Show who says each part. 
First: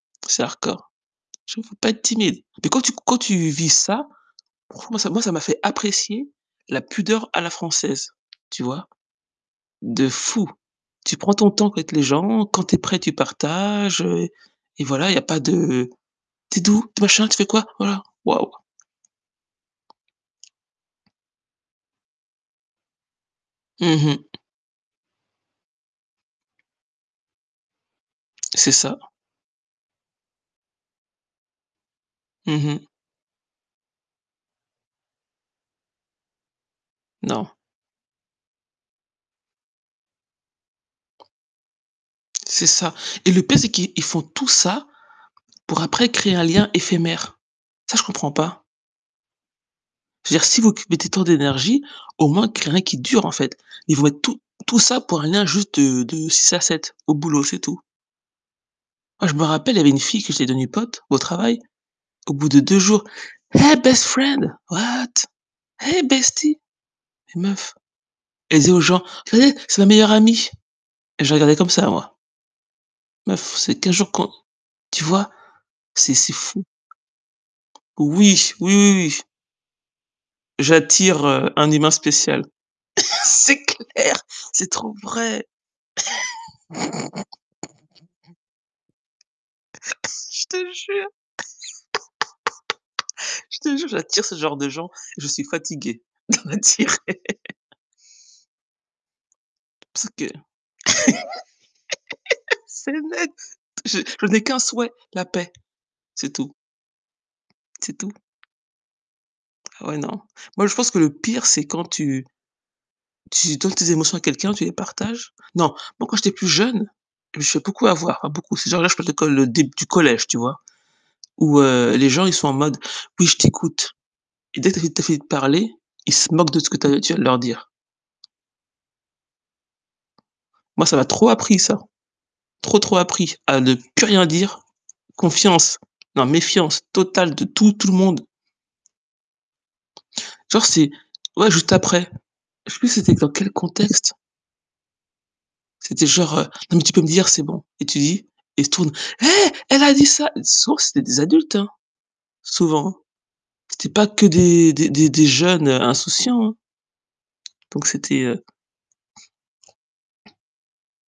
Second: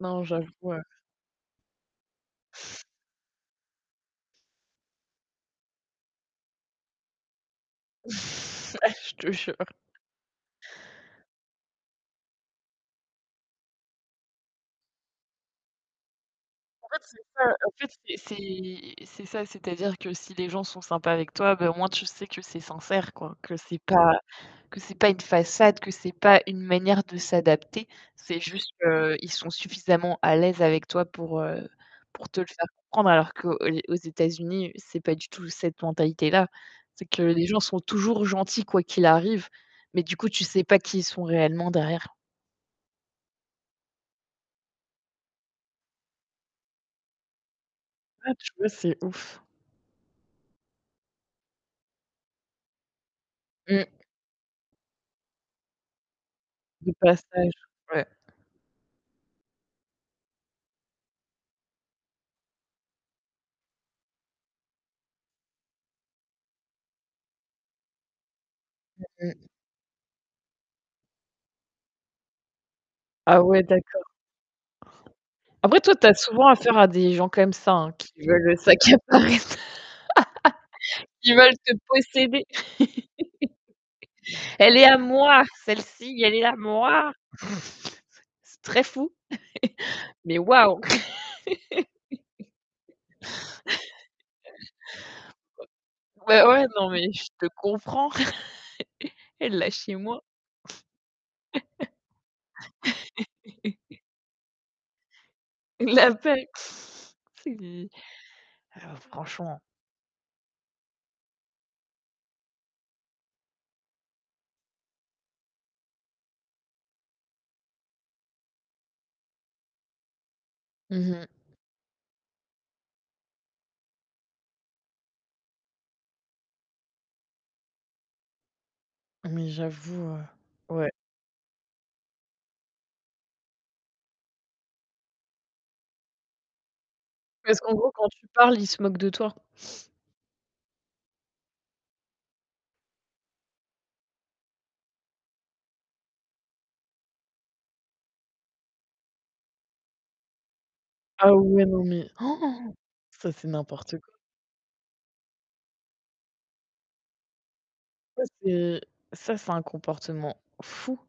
Speaker 1: Non,
Speaker 2: C'est
Speaker 1: j'avoue, heu
Speaker 2: Hardcore. Je veux pas être timide. Mais quand tu quand tu vis ça, franchement moi ça m'a fait moi ça m'a fait apprécier la pudeur à la française, tu vois?
Speaker 1: Ah je te jure.
Speaker 2: De fou. Tu prends ton temps avec les gens, quand tu es prêt tu partages, heu, et voilà, il y pas de: «Tu es d'où,
Speaker 1: En fait,
Speaker 2: tu es
Speaker 1: c'est
Speaker 2: machin, tu fais
Speaker 1: ça.
Speaker 2: quoi?»
Speaker 1: En fait,
Speaker 2: voilà,
Speaker 1: c'est
Speaker 2: Waouh.
Speaker 1: c'est c'est ça, c'est-à-dire que si les gens sont sympas avec toi, ben au moins, tu sais que c'est sincère quoi, que c'est
Speaker 2: Mmh
Speaker 1: pas,
Speaker 2: mh.
Speaker 1: que c'est pas une façade, que c'est pas une manière de s'adapter. C'est juste
Speaker 2: C'est ça.
Speaker 1: qu'ils sont suffisamment à l'aise avec toi pour, heu, pour te le
Speaker 2: Mmh
Speaker 1: faire
Speaker 2: mh.
Speaker 1: comprendre, qu'aux aux États-Unis, c'est pas du tout cette mentalité là. C'est que les
Speaker 2: Non.
Speaker 1: gens sont toujours gentils quoi qu'il arrive, mais du coup, tu sais pas qui ils sont réellement derrière.
Speaker 2: C'est ça. Et le pire, c'est qu'ils ils font tout ça pour après créer un lien éphémère. Ça, je comprends
Speaker 1: Ah tu
Speaker 2: pas.
Speaker 1: vois, c'est ouf.
Speaker 2: Je veux dire si vous occupez tant d'énergie, au moins, créez un lien qui dure, en fait.
Speaker 1: Mmh.
Speaker 2: Ils vont être tout tout ça pour un rien juste de de 6 à
Speaker 1: De
Speaker 2: 7 au boulot,
Speaker 1: passage,
Speaker 2: c'est tout.
Speaker 1: ouais.
Speaker 2: Moi je me rappelle, il y avait une fille que j'étais devenue pote au travail, au bout de 2 jours, «Hey best friend!» «What?» «Hey bestie!» mais meuf. Elle dit aux gens:
Speaker 1: Mmh mh.
Speaker 2: «Attendez, c'est ma meilleure amie» et je regardais comme ça moi
Speaker 1: Ah
Speaker 2: «meuf,
Speaker 1: ouais
Speaker 2: c'est 15
Speaker 1: d'accord.
Speaker 2: jours qu'on» tu vois?
Speaker 1: Après toi, tu as
Speaker 2: C'est c'est
Speaker 1: souvent
Speaker 2: fou.
Speaker 1: affaire à des gens comme ça qui
Speaker 2: Oui,
Speaker 1: veulent
Speaker 2: oui, oui, oui.
Speaker 1: s'accaparer,
Speaker 2: J'attire,
Speaker 1: qui
Speaker 2: heu,
Speaker 1: veulent
Speaker 2: un
Speaker 1: te
Speaker 2: humain
Speaker 1: posséder.
Speaker 2: spécial. C'est clair, c'est
Speaker 1: «Elle est
Speaker 2: trop
Speaker 1: à
Speaker 2: vrai.
Speaker 1: moi celle-ci, elle est à moi.» C'est très fou, mais
Speaker 2: Je te
Speaker 1: waouh.
Speaker 2: jure je te jure, j'attire ce genre de gens, je suis fatigué de
Speaker 1: Ouais, ouais, ouais, non
Speaker 2: l'attirer.
Speaker 1: mais je te comprends, et lâchez
Speaker 2: Sauf
Speaker 1: moi.
Speaker 2: que c'est net. Je je n'ai qu'un souhait, la paix,
Speaker 1: L'apex
Speaker 2: c'est tout.
Speaker 1: c'est et
Speaker 2: C'est tout.
Speaker 1: oh, franchement.
Speaker 2: Ouais non. Moi je pense que le pire c'est quand tu tu donnes tes émotions à quelqu'un, tu les partages. Non, moi quand j'étais plus jeune, je beaucoup avoir, beaucoup ces gens-là, je peux te le col des du collège, tu vois?
Speaker 1: Mmh mh.
Speaker 2: Où heu, les gens ils sont en mode, oui je t'écoute, et dès qu'ils tu as fini fini de parler, ils se moquent de ce que tu tu as de leur dire.
Speaker 1: Mais j'avoue, heu,
Speaker 2: Moi
Speaker 1: ouais.
Speaker 2: ça m'a trop appris ça, trop, trop appris, à ne plus rien dire, confiance, non méfiance totale de
Speaker 1: Parce
Speaker 2: tout,
Speaker 1: qu'en
Speaker 2: tout
Speaker 1: gros
Speaker 2: le
Speaker 1: quand
Speaker 2: monde.
Speaker 1: tu parles, il se moque de toi.
Speaker 2: Genre c'est ouais juste après est ce que c'était, dans quel contexte? C'était genre, heu: «Non mais tu peux me dire, c'est bon» et tu dis, et il se tourne: «Hey, elle a dit ça!» sauf, c'était des
Speaker 1: Ah
Speaker 2: adultes,
Speaker 1: ouais,
Speaker 2: hein,
Speaker 1: non mais
Speaker 2: souvent.
Speaker 1: ça, c'est
Speaker 2: C'était
Speaker 1: n'importe
Speaker 2: pas
Speaker 1: quoi.
Speaker 2: que des des des des jeunes insouciants, hein. Donc
Speaker 1: Ça,
Speaker 2: c'était heu
Speaker 1: c'est ça c'est un comportement fou.